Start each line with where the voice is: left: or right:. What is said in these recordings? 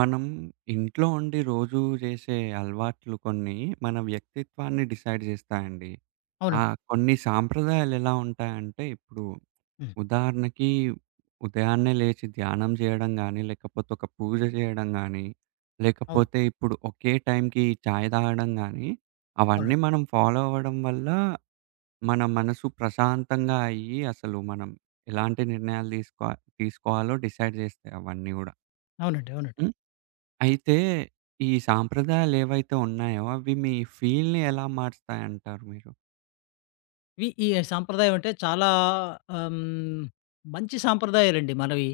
right: మనం ఇంట్లో ఉండి రోజూ చేసే అలవాట్లు కొన్ని మన వ్యక్తిత్వాన్ని డిసైడ్ చేస్తాయండి. ఆ!
left: అవునండి.
right: హ్మ్. కొన్ని సాంప్రదాయాలు ఎలా ఉంటాయంటే, ఇప్పుడు
left: హ్మ్.
right: ఉదాహరణకి ఉదయాన్నే లేచి ధ్యానం చేయడం గానీ, లేకపోతే ఒక పూజ చేయడం గానీ,
left: అవును.
right: లేకపోతే ఇప్పుడు ఒకే టైంకి చాయ్ తాగడం గానీ, అవన్నీ
left: అవునండి.
right: మనం ఫాలో అవ్వడం వల్ల మన మనసు ప్రశాంతంగా అయ్యి, అసలు మనం ఎలాంటి నిర్ణయాలు తీసుకోవాలో డిసైడ్ చేస్తాయి అవన్నీ గూడా.
left: అవునండి. అవునండి.
right: అయితే ఈ సాంప్రదాయాలేవైతే ఉన్నాయో, అవి మీ ఫీల్‌ని ఎలా మార్చుతాయంటారు మీరు?
left: ఈ సాంప్రదాయం అంటే చాలా ఆమ్, మంచి సాంప్రదాయాలండి మనవి.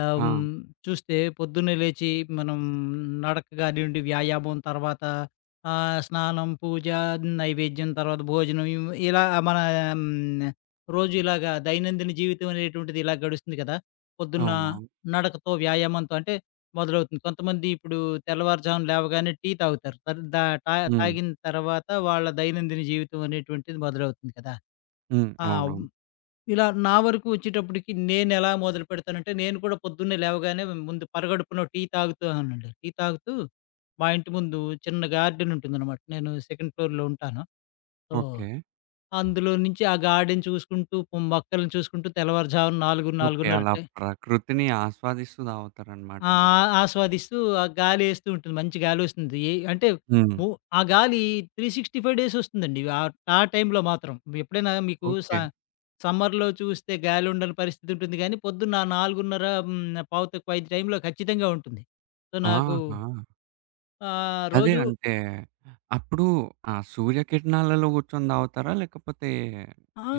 left: ఆహ్,
right: ఆ!
left: హ్మ్, చూస్తే పొద్దున్నే లేచి మనం నడక కానివ్వండి, వ్యాయామం తర్వాత స్నానం, పూజ, నైవేద్యం, తర్వాత భోజనం ఇలా మన రోజు ఇలాగ దైనందిన జీవితం అనేటువంటిది ఇలా గడుస్తుంది కదా! పొద్దున్న
right: అవునవును.
left: నడకతో, వ్యాయామంతో అంటే మొదలవుతుంది. కొంతమంది ఇప్పుడు తెల్లవారుజామున లేవగానే టీ తాగుతారు. తర్ దా టా
right: హ్మ్.
left: తాగిన తర్వాత వాళ్ళ దైనందిన జీవితం అనేటువంటిది మొదలవుతుంది కదా!
right: హ్మ్.
left: ఆ!
right: అవునవును.
left: హ్మ్. ఇలా నా వరకు వచ్చేటప్పటికి నేనెలా మొదలుపెడతానంటే, నేను కూడా పొద్దున్నే లేవగానే ముందు పరగడుపున టీ తాగుతానండి. టీ తాగుతూ మా ఇంటి ముందు చిన్న గార్డెన్ ఉంటుందనమాట. నేను సెకండ్ ఫ్లోర్‌లో ఉంటాను. So,
right: okay.
left: అందులో నుంచి ఆ గార్డెన్ చూసుకుంటూ, మొక్కలను చూసుకుంటూ తెల్లవారుజామున 4,
right: ఓకే.
left: 4:30
right: అలా ప్రకృతిని ఆస్వాదిస్తూ తాగుతారనమాట
left: ఆ!
right: మొత్తం.
left: ఆస్వాదిస్తూ ఆ గాలేస్తూ ఉంటుంది. మంచి గాలొస్తుంది. ఏ అంటే
right: హ్మ్.
left: ము ఆ గాలి 365 డేస్ వస్తుందండి. ఆ ఆ టైంలో మాత్రం. ఎప్పుడైనా మీకు
right: ఓకే.
left: సమ్మర్‌లో చూస్తే గాలుండని పరిస్థితి ఉంటుంది గానీ, పొద్దున్న 4:30 పావు తక్కువ 5 టైంలో ఖచ్చితంగా ఉంటుంది. సో, నాకు
right: ఆహా! అదే
left: రోజు
right: అంటే అప్పుడు ఆ సూర్యకిరణాలలో కూర్చొని తాగుతారా? లేకపోతే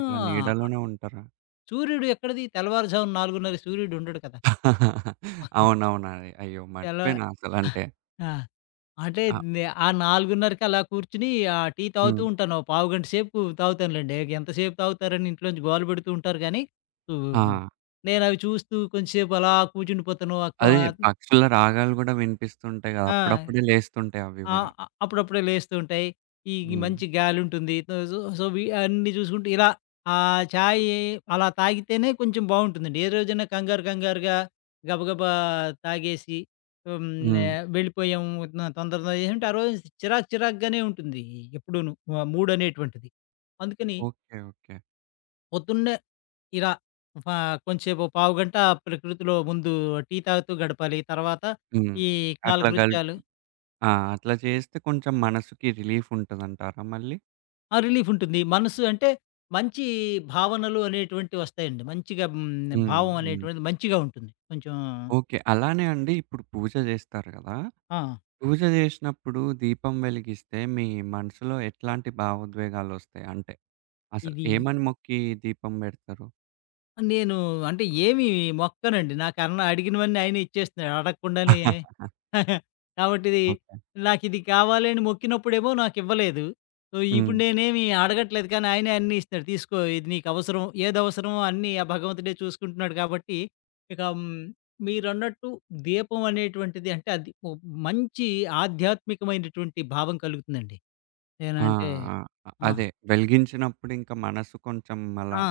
right: ఇట్లా నీడలోనే ఉంటారా?
left: సూర్యుడు ఎక్కడిది తెల్లవారుజామున 4:30 సూర్యుడు ఉండడు కదా!
right: అవునవునా! అయ్యో!
left: తెల్ల
right: మర్చిపోయినా అసలంటే.
left: ఆ! అంటే
right: ఆ!
left: ఆ 4:30కి అలా కూర్చొని ఆ టీ తాగుతూ
right: హ్మ్.
left: ఉంటాను. ఓ పావుగంట సేపు తాగుతానులెండి. ఎంతసేపు తాగుతారని ఇంట్లోంచి గోల పెడుతూ ఉంటారు కానీ,
right: ఆ!
left: హ్మ్. నేనవి చూస్తూ కొంచెం సేపు అలా కూర్చుండిపోతాను.
right: అదే పక్షుల రాగాలు గూడా వినిపిస్తుంటాయి గదా!
left: ఆ!
right: అప్పుడప్పుడే లేస్తుంటాయి అవి
left: ఆ!
right: గూడా.
left: అప్పుడప్పుడే లేస్తూ ఉంటాయి. ఈ ఈ
right: హ్మ్.
left: మంచి గాలుంటుంది. సో, అన్నీ చూసుకుంటూ ఇలా ఆ చాయి అలా తాగితేనే కొంచెం బావుంటుందండి. ఏ రోజైనా కంగారు కంగారుగా గబగబా తాగేసి హ్మ్.
right: హ్మ్.
left: వెళ్ళిపోయాము తొందర తొందర చేసింటే ఆ రోజు చిరాకు చిరాకుగానే ఉంటుంది ఎప్పుడూను. మూడనేటువంటిది. అందుకని
right: ఓకే. ఓకే.
left: పొద్దున్నే ఇలా ప కొంచెంసేపు పావుగంట ప్రకృతిలో ముందు టీ తాగుతూ గడపాలి. తర్వాత
right: హ్మ్.
left: ఈ
right: అట్లా గల్
left: కాలకృత్యాలు.
right: ఆ! అట్లా చేస్తే కొంచెం మనసుకి రిలీఫ్ ఉంటదంటారా మళ్ళీ?
left: ఆ! రిలీఫుంటుంది. మనసు అంటే మంచి భావనలు అనేటువంటివొస్తాయండి. మంచిగా హ్మ్.
right: హ్మ్.
left: భావం
right: హ్మ్.
left: అనేటువంటిది మంచిగా ఉంటుంది. కొంచెం.
right: ఓకే. అలానే అండి ఇప్పుడు పూజ జేస్తారు గదా!
left: ఆ!
right: పూజ జేసినప్పుడు దీపం వెలిగిస్తే మీ మనసులో ఎట్లాంటి భావోద్వేగాలొస్తాయి? అంటే అసలు
left: ఇది
right: ఏమని మొక్కి దీపం బెడతారు?
left: నేను అంటే ఏమి మొక్కనండి. నాకన్న అడిగినవన్నీ ఆయనే ఇచ్చేస్తున్నాడు. అడగకుండానే. కాబట్టిది
right: ఓకే.
left: నాకిది కావాలి అని మొక్కినప్పుడేమో నాకివ్వలేదు. సో,
right: హ్మ్.
left: ఇప్పుడు నేనేమి అడగట్లేదు కానీ ఆయనే అన్నీ ఇస్తున్నాడు. తీసుకో ఇది నీకవసరం. ఏదవసరమో అన్నీ ఆ భగవంతుడే చూసుకుంటున్నాడు కాబట్టి, ఇక మీరన్నట్టు దీపం అనేటువంటిది అంటే అది ఓ మంచి ఆధ్యాత్మికమైనటువంటి భావం కలుగుతుందండి.
right: ఆ!
left: ఏనంటే
right: ఆ! అ
left: ఆ!
right: అదే. వెలిగించినప్పుడు ఇంక మనసు కొంచెం అలా
left: ఆ!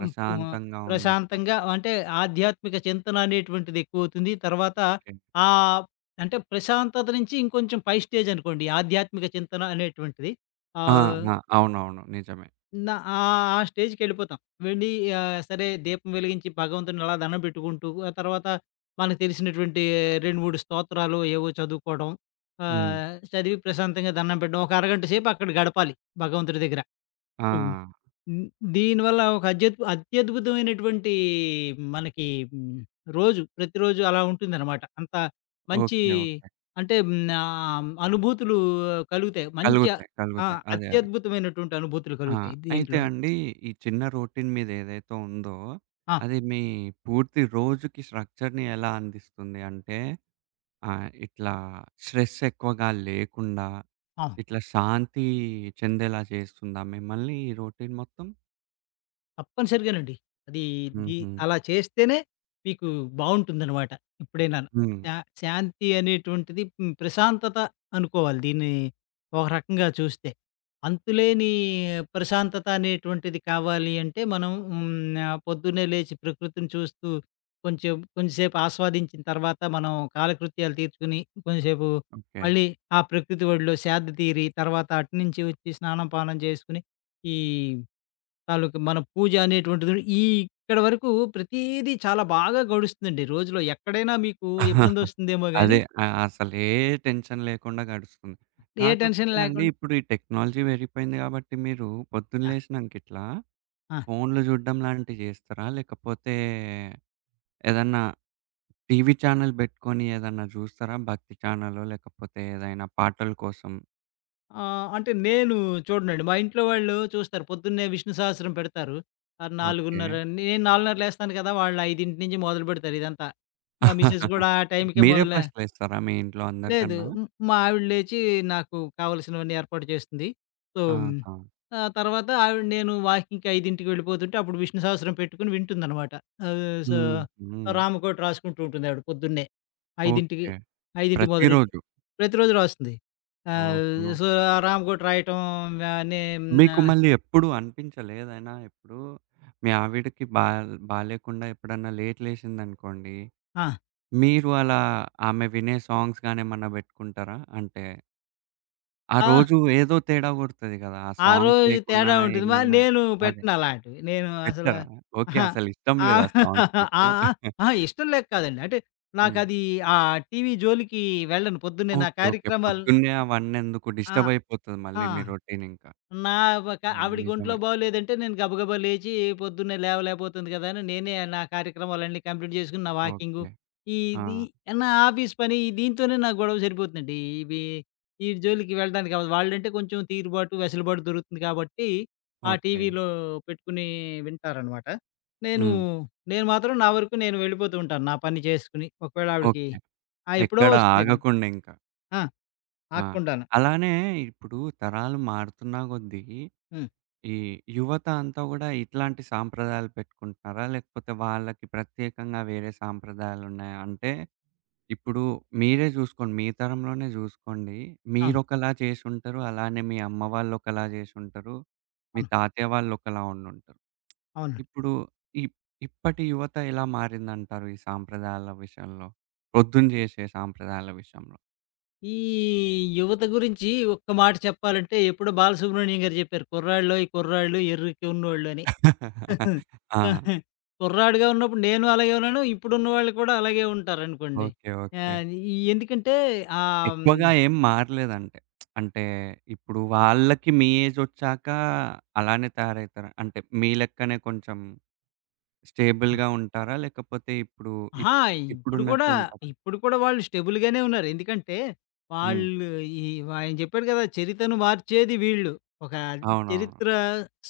left: హ్మ్. ఆహ్,
right: ఉన్నట్టు.
left: ప్రశాంతంగా అంటే ఆధ్యాత్మిక చింతన అనేటువంటిది ఎక్కువవుతుంది. తర్వాత
right: ఓకే.
left: ఆహ్, అంటే ప్రశాంతత నుంచి ఇంకొంచెం పై స్టేజ్ అనుకోండి. ఆధ్యాత్మిక చింతన అనేటువంటిది.
right: ఆ!
left: ఆహ్,
right: ఆ! అవునవును. నిజమే.
left: ఆ స్టేజ్‌కెళ్ళిపోతాం. వెళ్ళి సరే దీపం వెలిగించి భగవంతుడిని అలా దండం పెట్టుకుంటూ, ఆ తర్వాత మనకు తెలిసినటువంటి 2, 3 స్తోత్రాలు ఏవో చదువుకోవడం.
right: హ్మ్.
left: చదివి ప్రశాంతంగా దండం పెట్టడం. ఒక అరగంట సేపు అక్కడ గడపాలి భగవంతుడి దగ్గర.
right: ఆ!
left: హ్మ్. హ్మ్. దీనివల్ల ఒక అత్యద్భుతమైనటువంటి మనకి హ్మ్, రోజు ప్రతిరోజు అలా ఉంటుందనమాట. అంత మంచి
right: ఓకే. ఓకే.
left: అంటే అనుభూతులు కలుగుతాయి. మంచి
right: కలుగుతాయి.
left: ఆ!
right: కలుగుతాయి. అదే. అదే.
left: అత్యద్భుతమైనటువంటి అనుభూతులు
right: ఆ!
left: కలుగుతాయి
right: అయితే
left: దీంట్లో.
right: అండి ఈ చిన్న రొటీన్ మీదేదైతే ఉందో,
left: ఆ!
right: అది మీ పూర్తి రోజుకి స్ట్రక్చర్‌ని ఎలా అందిస్తుంది? అంటే ఆహ్, ఇట్లా స్ట్రెస్ ఎక్కువగా లేకుండా,
left: ఆ!
right: ఇట్లా శాంతి చెందేలా చేస్తుందా మిమ్మల్ని ఈ రొటీన్ మొత్తం?
left: తప్పనిసరిగానండి. అది ది
right: హుహు.
left: అలా చేస్తేనే మీకు బావుంటుందనమాట ఎప్పుడైనాను.
right: హ్మ్.
left: శా శాంతి అనేటువంటిది ప్రశాంతత అనుకోవాలి దీన్ని ఒక రకంగా చూస్తే. అంతులేని ప్రశాంతత అనేటువంటిది కావాలి అంటే మనం పొద్దున్నే లేచి ప్రకృతిని చూస్తూ కొంచెం కొంచెంసేపు ఆస్వాదించిన తర్వాత మనం కాలకృత్యాలు తీర్చుకుని కొంచెంసేపు
right: ఓకే.
left: మళ్ళీ ఆ ప్రకృతి ఒడిలో సేద తీరి తర్వాత అటునుంచి వచ్చి స్నానం, పానం చేసుకొని ఈ తాలూకు మన పూజ అనేటువంటిది ఈ ఇక్కడ వరకు ప్రతీదీ చాలా బాగా గడుస్తుందండి. రోజులో ఎక్కడైనా మీకు ఇబ్బందొస్తుందేమో గానీ,
right: అదే. ఆ! అసలే టెన్షన్ లేకుండా గడుస్తుంది.
left: ఏ టెన్షన్
right: కాకపోతే అండి
left: లేకుండా.
right: ఇప్పుడు ఈ టెక్నాలజీ పెరిగిపోయింది కాబట్టి మీరు పొద్దున్న
left: ఆ!
right: లేసినంక ఇట్లా
left: ఆ!
right: ఫోన్‌లు చూడడం లాంటివి చేస్తారా? లేకపోతే ఏదన్నా టీవీ ఛానల్ పెట్టుకొని ఏదన్నా చూస్తారా? భక్తి ఛానలో లేకపోతే ఏదైనా పాటల కోసం?
left: అంటే నేను చూడనండి. మా ఇంట్లో వాళ్ళు చూస్తారు. పొద్దున్నే విష్ణు సహస్రం పెడతారు.
right: ఓకే.
left: 4:30 నేను 4:30 లేస్తాను కదా! వాళ్ళు 5 నుంచి మొదలుపెడతారు ఇదంతా. మా మిసెస్ గూడా ఆ టైంకే
right: మీరే ఫస్ట్ లేస్తారా మీ ఇంట్లో
left: లేదు.
right: అందరికన్నా?
left: హ్మ్. మా ఆవిడ లేచి నాకు కావాల్సినవన్నీ ఏర్పాటు చేస్తుంది. సో, మ్,
right: ఆహా!
left: ఆ తర్వాత ఆవిడ నేను వాకింగ్‌కి 5కి వెళ్ళిపోతుంటే అప్పుడు విష్ణు సహస్రం పెట్టుకొని వింటుందనమాట. సో,
right: హుహు.
left: రామకోటి రాసుకుంటూ ఉంటుంది ఆవిడ పొద్దున్నే. 5కి
right: ఓకే.
left: 5 మొదలెట్టి
right: ప్రతిరోజు.
left: ప్రతిరోజు రాస్తుంది. ఆహ్,
right: ఓహో!
left: సో, రామకోటి రాయటం ఆ, నే
right: మీకు
left: హ్మ్.
right: మళ్ళీ ఎప్పుడు అనిపించలేదైనా ఎప్పుడు మీ ఆవిడకి బాలేకుండా ఎప్పుడన్నా లేట్ లేసిందనుకోండి,
left: ఆ!
right: మీరు అలా ఆమె వినే సాంగ్స్ గాని ఏమన్నా పెట్టుకుంటారా? అంటే ఆ
left: ఆ!
right: రోజు ఏదో తేడా కొడతది కదా! ఆ
left: ఆ
right: సాంగ్స్
left: రోజు
right: లేకున్నా
left: తేడా ఉంటుంది. మరి
right: ఏమన్నా
left: నేను
right: అదే
left: పెట్టనలాంటివి. నేను అసల
right: పెట్టరా? ఓకే.
left: అహా!
right: అసలు ఇష్టం లేదా
left: ఆహ్,
right: సాంగ్స్
left: ఆ!
right: మీకు?
left: ఆ! అహా! ఇష్టం లేక కాదండి. అంటే
right: హ్మ్.
left: నాకది ఆ టీవీ జోలికి వెళ్ళను. పొద్దున్నే నా
right: ఓకే. ఓకే.
left: కార్యక్రమాలు.
right: పొద్దున్నే అవన్నీ ఎందుకు
left: ఆ!
right: డిస్టర్బ్ అయిపోతది
left: ఆ!
right: మళ్ళీ మీ రొటీన్ ఇంకా.
left: నా ఒక
right: హ్మ్.
left: ఆవిడకి ఒంట్లో
right: నిజమే.
left: బాగోలేదంటే నేను గబగబా లేచి పొద్దున్నే లేవలేకపోతుంది కదా అని నేనే నా కార్యక్రమాలన్నీ కంప్లీట్ చేసుకుని నా
right: ఓకే.
left: వాకింగు. ఈ
right: ఆ!
left: ఇది నా ఆఫీస్ పని దీంతోనే నాకు గొడవ సరిపోతుందండి. ఈ జోలికి వెళ్ళడానికి అవ్వదు. వాళ్ళంటే కొంచెం తీరుబాటు, వెసులుబాటు దొరుకుతుంది కాబట్టి ఆ
right: ఓకే.
left: టీవీలో పెట్టుకుని వింటారనమాట. నేను
right: హ్మ్.
left: నేను మాత్రం నా వరకు నేను వెళ్ళిపోతూ ఉంటాను. నా పని చేసుకుని. ఒకవేళ ఆవిడకి
right: ఓకే.
left: ఆ! ఎప్పుడో
right: ఎక్కడ
left: వస్తుంది.
right: ఆగకుండా ఇంక.
left: ఆ!
right: ఆ!
left: ఆగకుండాను.
right: అలానే ఇప్పుడు తరాలు మారుతున్న కొద్దీ,
left: హ్మ్.
right: ఈ యువత అంతా గూడా ఇట్లాంటి సాంప్రదాయాలు పెట్టుకుంటున్నారా? లేకపోతే వాళ్ళకి ప్రత్యేకంగా వేరే సాంప్రదాయాలున్నాయా? అంటే ఇప్పుడు మీరే జూసుకోండి. మీ తరంలోనే జూసుకోండి.
left: ఆ!
right: మీరొకలా చేసుంటరు. అలానే మీ అమ్మ వాళ్ళొకలా చేసుంటరు. మీ
left: అవును.
right: తాతయ్య వాళ్ళొకలా ఉండుంటరు.
left: అవును.
right: ఇప్పుడు ఇప్ ఇప్పటి యువత ఎలా మారిందంటారు ఈ సాంప్రదాయాల విషయంలో? పొద్దున జేసే సాంప్రదాయాల విషయంలో?
left: ఈ యువత గురించి ఒక్క మాట చెప్పాలంటే, ఎప్పుడో బాలసుబ్రహ్మణ్యం గారు చెప్పారు. "కుర్రాళ్ళోయ్! కుర్రాళ్ళు ఎర్రికి ఉన్నోళ్ళు" అని.
right: ఆ!
left: కుర్రాడిగా ఉన్నప్పుడు నేను అలాగే ఉన్నాను. ఇప్పుడున్న వాళ్ళు కూడా అలాగే ఉంటారనుకోండి.
right: ఓకే. ఓకే.
left: ఆహ్, ఎందుకంటే ఆహ్, హ్మ్.
right: ఎక్కువగా ఏం మారలేదంటే. అంటే ఇప్పుడు వాళ్ళకి మీ ఏజొచ్చాక అలానే తయారవుతారా? అంటే మీ లెక్కనే కొంచెం స్టేబుల్‌గా ఉంటారా? లేకపోతే ఇప్పుడు ఇప్
left: అహా! ఇప్పుడు కూడా,
right: ఇప్పుడున్నట్టు ఉంటారా?
left: ఇప్పుడు కూడా వాళ్ళు స్టెబుల్‌గానే ఉన్నారు. ఎందుకంటే,
right: హ్మ్.
left: వాళ్ళు ఈ ఆయన చెప్పాడు కదా! చరిత్రను మార్చేది వీళ్ళు. ఒక
right: అవునవును.
left: చరిత్ర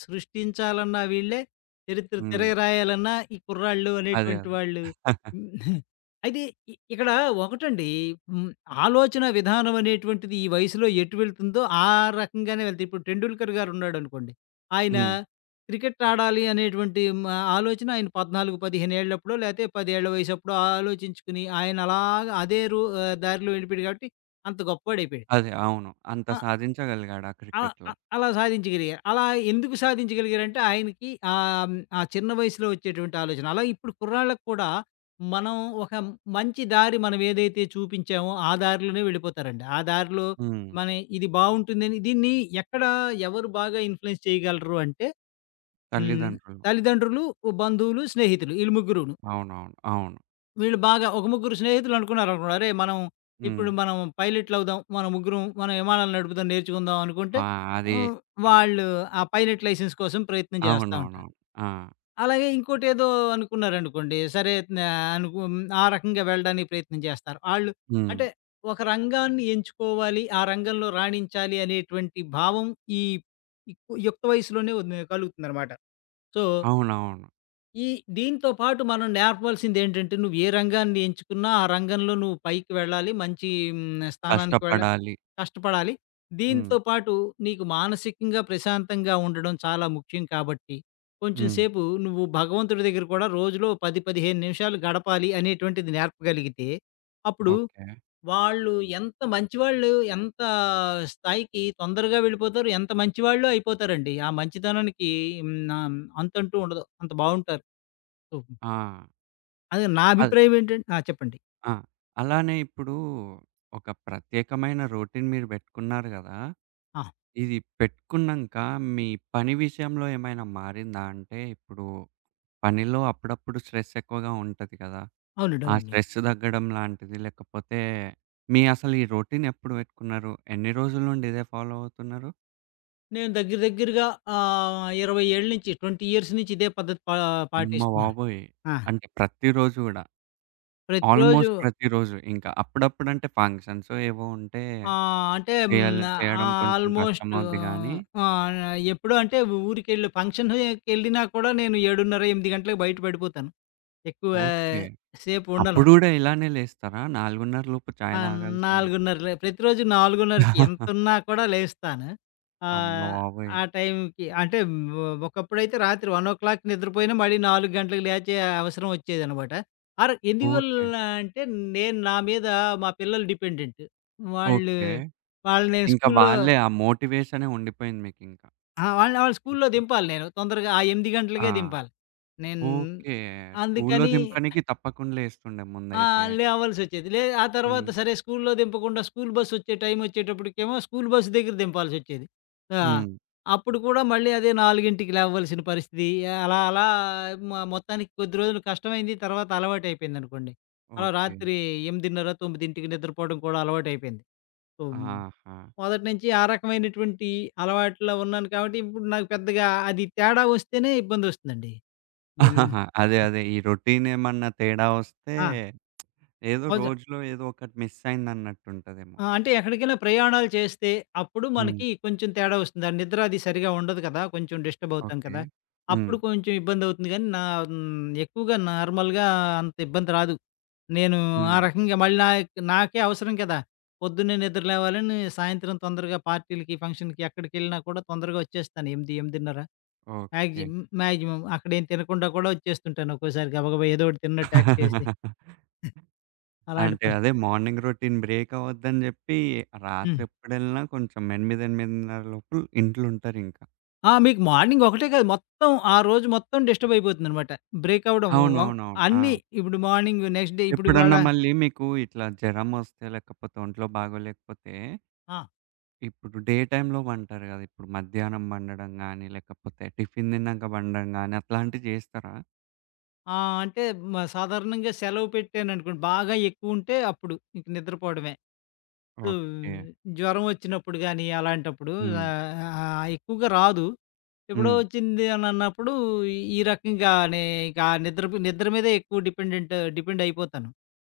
left: సృష్టించాలన్నా వీళ్ళే, చరిత్ర
right: హ్మ్.
left: తిరగరాయాలన్నా ఈ కుర్రాళ్ళు
right: అదే.
left: అనేటువంటి
right: అదే.
left: వాళ్ళు. హ్మ్. అయితే ఇక్కడ ఒకటండి హ్మ్, ఆలోచన విధానం అనేటువంటిది ఈ వయసులో ఎటు వెళ్తుందో ఆ రకంగానే వెళ్తది. ఇప్పుడు 'టెండూల్కర్' గారున్నాడనుకోండి. ఆయన
right: హ్మ్.
left: క్రికెట్ ఆడాలి అనేటువంటి ఆలోచన ఆయన 14, 15 ఏళ్ళప్పుడో లేతే 10 ఏళ్ల వయసప్పుడో ఆలోచించుకుని ఆయన అలాగా అదే దారిలో వెళ్ళిపోయాడు కాబట్టి అంత గొప్పోడైపోయాడు.
right: అదే. అవును. అంత
left: ఆహ్,
right: సాధించగలిగాడు ఆ
left: అలా
right: క్రికెట్‌లో.
left: అలా సాధించగలిగారు. అలా ఎందుకు సాధించగలిగారంటే ఆయనకి ఆ చిన్న వయసులో వచ్చేటువంటి ఆలోచన. అలా ఇప్పుడు కుర్రాళ్ళకి కూడా మనం ఒక మంచి దారి మనం ఏదైతే చూపించామో ఆ దారిలోనే వెళ్ళిపోతారండి. ఆ దారిలో
right: హ్మ్.
left: మన ఇది బావుంటుందని దీన్ని ఎక్కడ ఎవరు బాగా ఇన్‌ఫ్లూయెన్స్ చేయగలరు అంటే హ్మ్.
right: తల్లిదండ్రులు.
left: తల్లిదండ్రులు, బంధువులు, స్నేహితులు ఈళ్ళు ముగ్గురును.
right: అవునవును. అవును.
left: వీళ్ళు బాగా ఒక ముగ్గురు స్నేహితులు అనుకున్నారనుకోండి. అరే!
right: హ్మ్.
left: ఇప్పుడు మనం పైలట్‌లవుదాం. మన ముగ్గురం మనం విమానాలు నడుపుదాం నేర్చుకుందాం అనుకుంటే
right: ఆ! అది
left: హ్మ్.
right: ఆ!
left: వాళ్ళు ఆ పైలట్ లైసెన్స్ కోసం ప్రయత్నం చేస్తా ఉంటారు.
right: అవునవునవును. ఆ!
left: అలాగే ఇంకోటేదో అనుకున్నారనుకోండి. సరే న అనుకు ఆ రకంగా వెళ్ళడానికి ప్రయత్నం చేస్తారు. ఆళ్ళు
right: హ్మ్.
left: అంటే ఒక రంగాన్ని ఎంచుకోవాలి. ఆ రంగంలో రాణించాలి అనేటువంటి భావం ఈ ఈ యుక్త వయసులోనే కలుగుతుందనమాట. సో
right: అవునవును.
left: ఈ దీంతో పాటు మనం నేర్పాల్సిందేంటంటే, నువ్వు ఏ రంగాన్ని ఎంచుకున్నా, ఆ రంగంలో నువ్వు పైకి వెళ్ళాలి. మంచి స్థానానికి వెళ్ళాలి.
right: కష్టపడాలి.
left: కష్టపడాలి.
right: హ్మ్.
left: దీంతో పాటు నీకు మానసికంగా ప్రశాంతంగా ఉండడం చాలా ముఖ్యం కాబట్టి, కొంచెం
right: హ్మ్.
left: సేపు నువ్వు భగవంతుడి దగ్గర కూడా రోజులో 10, 15 నిమిషాలు గడపాలి అనేటువంటిది నేర్పగలిగితే, అప్పుడు
right: ఓకే.
left: వాళ్ళు ఎంత మంచివాళ్ళు, ఎంత స్థాయికి తొందరగా వెళ్ళిపోతారు, ఎంత మంచివాళ్ళు అయిపోతారండి. ఆ మంచితనానికి హ్మ్, ఆహ్, అంతంటూ ఉండదు. అంత బావుంటారు. సూప్
right: ఆ!
left: అదే నా
right: అద్
left: అభిప్రాయం ఏంటంటే. ఆ! చెప్పండి.
right: ఆ! అలానే ఇప్పుడు ఒక ప్రత్యేకమైన రొటీన్ మీరు పెట్టుకున్నారు గదా!
left: ఆ!
right: ఇది పెట్టుకున్నంక మీ పని విషయంలో ఏమైనా మారిందా? అంటే ఇప్పుడు పనిలో అప్పుడప్పుడు స్ట్రెస్ ఎక్కువగా ఉంటది కదా!
left: అవునండి.
right: ఆ
left: అవునండి.
right: స్ట్రెస్ తగ్గడం లాంటిది లేకపోతే మీ అసలు ఈ రొటీన్ ఎప్పుడు పెట్టుకున్నారు? ఎన్ని రోజుల నుండి ఇదే ఫాలో అవుతున్నారు?
left: నేను దగ్గర దగ్గరగా 20 ఏళ్ల నుంచి 20 ఇయర్స్ నుంచి ఇదే పద్ధతి
right: అమ్మ
left: పాటిస్తున్నాను.
right: బాబోయ్!
left: ఆ!
right: అంటే ప్రతిరోజు గూడా
left: ప్రతిరోజు
right: ఆల్మోస్ట్ ప్రతిరోజు ఇంకా అప్పుడప్పుడంటే ఫంక్షన్సో ఏవో ఉంటే
left: ఆహ్, అంటే హ్మ్. ఆహ్,
right: చేయడం కొంచెం
left: ఆల్‌మోస్ట్
right: కష్టమవుద్ది గానీ
left: ఆహ్, ఎప్పుడూ అంటే ఊరికెళ్ళి ఫంక్షన్‌కెళ్ళినా కూడా నేను 7:30, 8 గంటలకు బయట పడిపోతాను. ఎక్కువ
right: ఓకే.
left: సేపు ఉండను.
right: అప్పుడు గూడా ఇలానే లేస్తారా? 4:30 లోపు
left: ఆ!
right: చాయ్ తాగాల్సిందే.
left: 4:30 లే ప్రతిరోజు 4:30కి ఎంతున్నా కూడా లేస్తాను.
right: అమ్మ
left: ఆహ్,
right: బాబోయ్!
left: ఆ టైంకి అంటే ఒకప్పుడైతే రాత్రి 1:00కి నిద్రపోయినా మళ్ళీ 4 గంటలకు లేచే అవసరం వచ్చేదనమాట. ఎందువల్ల
right: ఓకే.
left: అంటే నా మీద మా పిల్లలు డిపెండెంట్. వాళ్ళు
right: ఓకే.
left: వాళ్ళు నేను
right: ఇంక
left: స్కూల్లో.
right: వాళ్ళే ఆ మోటివేషనే ఉండిపోయింది మీకింక
left: ఆ! వాళ్ళని వాళ్ళని స్కూల్లో
right: ఇప్పుడు.
left: దింపాలి నేను. తొందరగా ఆ 8 గంటలకే
right: ఆ!
left: దింపాలి. నేను
right: ఓకే. స్కూల్లో
left: అందుకని
right: దింపడానికి తప్పకుండా లేస్తుండే
left: ఆ!
right: ముందైతే.
left: లేవాల్సొచ్చేది. ఆ తర్వాత
right: హ్మ్.
left: సరే స్కూల్లో దింపకుండా స్కూల్ బస్సొచ్చే టైమొచ్చేటప్పటికేమో స్కూల్ బస్ దగ్గర దింపాల్సొచ్చేది. ఆ!
right: హ్మ్.
left: అప్పుడు కూడా మళ్ళీ అదే 4కి లేవవలసిన పరిస్థితి. అలా అలా మొత్తానికి కొద్ది రోజులు కష్టమైంది. తర్వాత అలవాటయిపోయిందనుకోండి. అలా
right: ఓకే.
left: రాత్రి 8:30, 9కి నిద్రపోవడం కూడా అలవాటయిపోయింది. హ్మ్.
right: ఆహా!
left: మొదటి నుంచి ఆ రకమైనటువంటి అలవాట్లో ఉన్నాను కాబట్టి ఇప్పుడు నాకు పెద్దగా అది తేడా వస్తేనే ఇబ్బందొస్తుందండి. మిగిలిన
right: అదే. అదే. ఈ రొటీన్ ఏమన్నా తేడా వస్తే
left: ఆ!
right: ఏదో
left: మొద
right: రోజులో ఏదో ఒకటి మిస్ అయిందన్నట్టుంటదేమో.
left: ఆ! అంటే ఎక్కడికైనా ప్రయాణాలు చేస్తే అప్పుడు
right: హ్మ్.
left: మనకి కొంచెం తేడా వస్తుంది. ఆ నిద్ర అది సరిగా ఉండదు కదా! కొంచెం డిస్టర్బ్ అవుతాం
right: ఓకే.
left: కదా!
right: హ్మ్.
left: అప్పుడు కొంచెం ఇబ్బందవుతుంది గానీ నా హ్మ్. ఎక్కువగా నార్మల్‌గా అంత ఇబ్బంది రాదు. నేను ఆ
right: హ్మ్.
left: రకంగా మళ్ళీ నాకే అవసరం కదా! పొద్దున్నే నిద్ర లేవాలని సాయంత్రం తొందరగా పార్టీలకి, ఫంక్షన్‌కి ఎక్కడికెళ్ళినా కూడా తొందరగా వచ్చేస్తాను. 8, 8:30
right: ఓకే.
left: మాక్సిమం మాక్సిమం అక్కడేం తినకుండా కూడా వచ్చేస్తుంటాను. ఒక్కోసారి గబగబా ఏదో ఒకటి తిన్నట్టు యాక్ట్ చేసి అలాంటి
right: అంటే
left: పరి
right: అదే మార్నింగ్ రొటీన్ బ్రేక్ అవ్వద్దని జెప్పి రాత్రి
left: హ్మ్.
right: ఎప్పుడెళ్ళినా కొంచెం 8, 8:30 లోపు ఇంట్లుంటారింకా.
left: ఆ! మీకు మార్నింగ్ ఒకటే కాదు. మొత్తం ఆ రోజు మొత్తం డిస్టర్బ్ అయిపోతుందనమాట. బ్రేక్ అవ్వడం వ
right: అవునవునవును. ఆ!
left: అన్నీ ఇప్పుడు మార్నింగ్ నెక్స్ట్ డే ఇప్పుడు ఇవాళ.
right: ఎప్పుడన్నా మళ్ళీ మీకు ఇట్లా జరమొస్తే లేకపోతే ఒంట్లో బాగోలేకపోతే
left: ఆ!
right: ఇప్పుడు డే టైమ్‌లో పంటారు గదా! ఇప్పుడు మధ్యాహ్నం పండడం గానీ, లేకపోతే టిఫిన్ తిన్నాక పండడం గానీ అట్లాంటివి చేస్తారా?
left: ఆ! అంటే సాధారణంగా సెలవు పెట్టాననుకోండి బాగా ఎక్కువుంటే అప్పుడు ఇంక నిద్రపోవడమే. So,
right: okay.
left: జ్వరం వచ్చినప్పుడు గానీ అలాంటప్పుడు
right: హ్మ్.
left: ఆహ్, ఆహ్, ఎక్కువగా రాదు. ఎప్పుడో
right: హ్మ్.
left: వచ్చింది అని అన్నప్పుడు ఈ రకంగానే ఇక నిద్ర నిద్ర మీదే ఎక్కువ డిపెండ్ అయిపోతాను.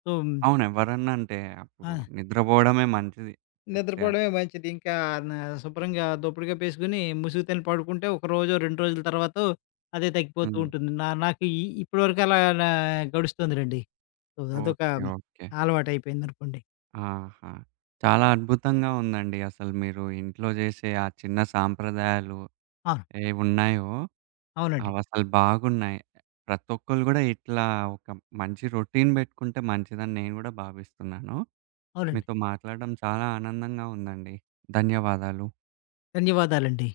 left: సో
right: అవును. ఎవరన్నా అంటే
left: ఆ!
right: అప్పుడు నిద్రపోవడమే మంచిది చెప్తే.
left: నిద్రపోవడమే మంచిది. ఇంకా న శుభ్రంగా దుప్పటి కప్పేసుకొని ముసుగుతోని పడుకుంటే ఒక రోజో, 2 రోజుల తర్వాతో అదే తగ్గిపోతూ
right: హ్మ్.
left: ఉంటుంది. నాకు ఈ ఇప్పటివరకు అలా నా గడుస్తుంది లెండి. సో, అదొక
right: ఓకే. ఓకే.
left: అలవాటయిపోయిందనుకోండి.
right: ఆహా! చాలా అద్భుతంగా ఉందండి. అసలు మీరు ఇంట్లో చేసే ఆ చిన్న సాంప్రదాయాలు
left: అవును.
right: ఏవున్నాయో
left: అవునండి.
right: అవసలు బాగున్నాయి. ప్రతి ఒక్కళ్ళు గూడా ఇట్లా ఒక మంచి రొటీన్ పెట్టుకుంటే మంచిదని నేను గూడా భావిస్తున్నాను.
left: అవునండి.
right: మీతో మాట్లాడడం చాలా ఆనందంగా ఉందండి. ధన్యవాదాలు.
left: ధన్యవాదాలండి.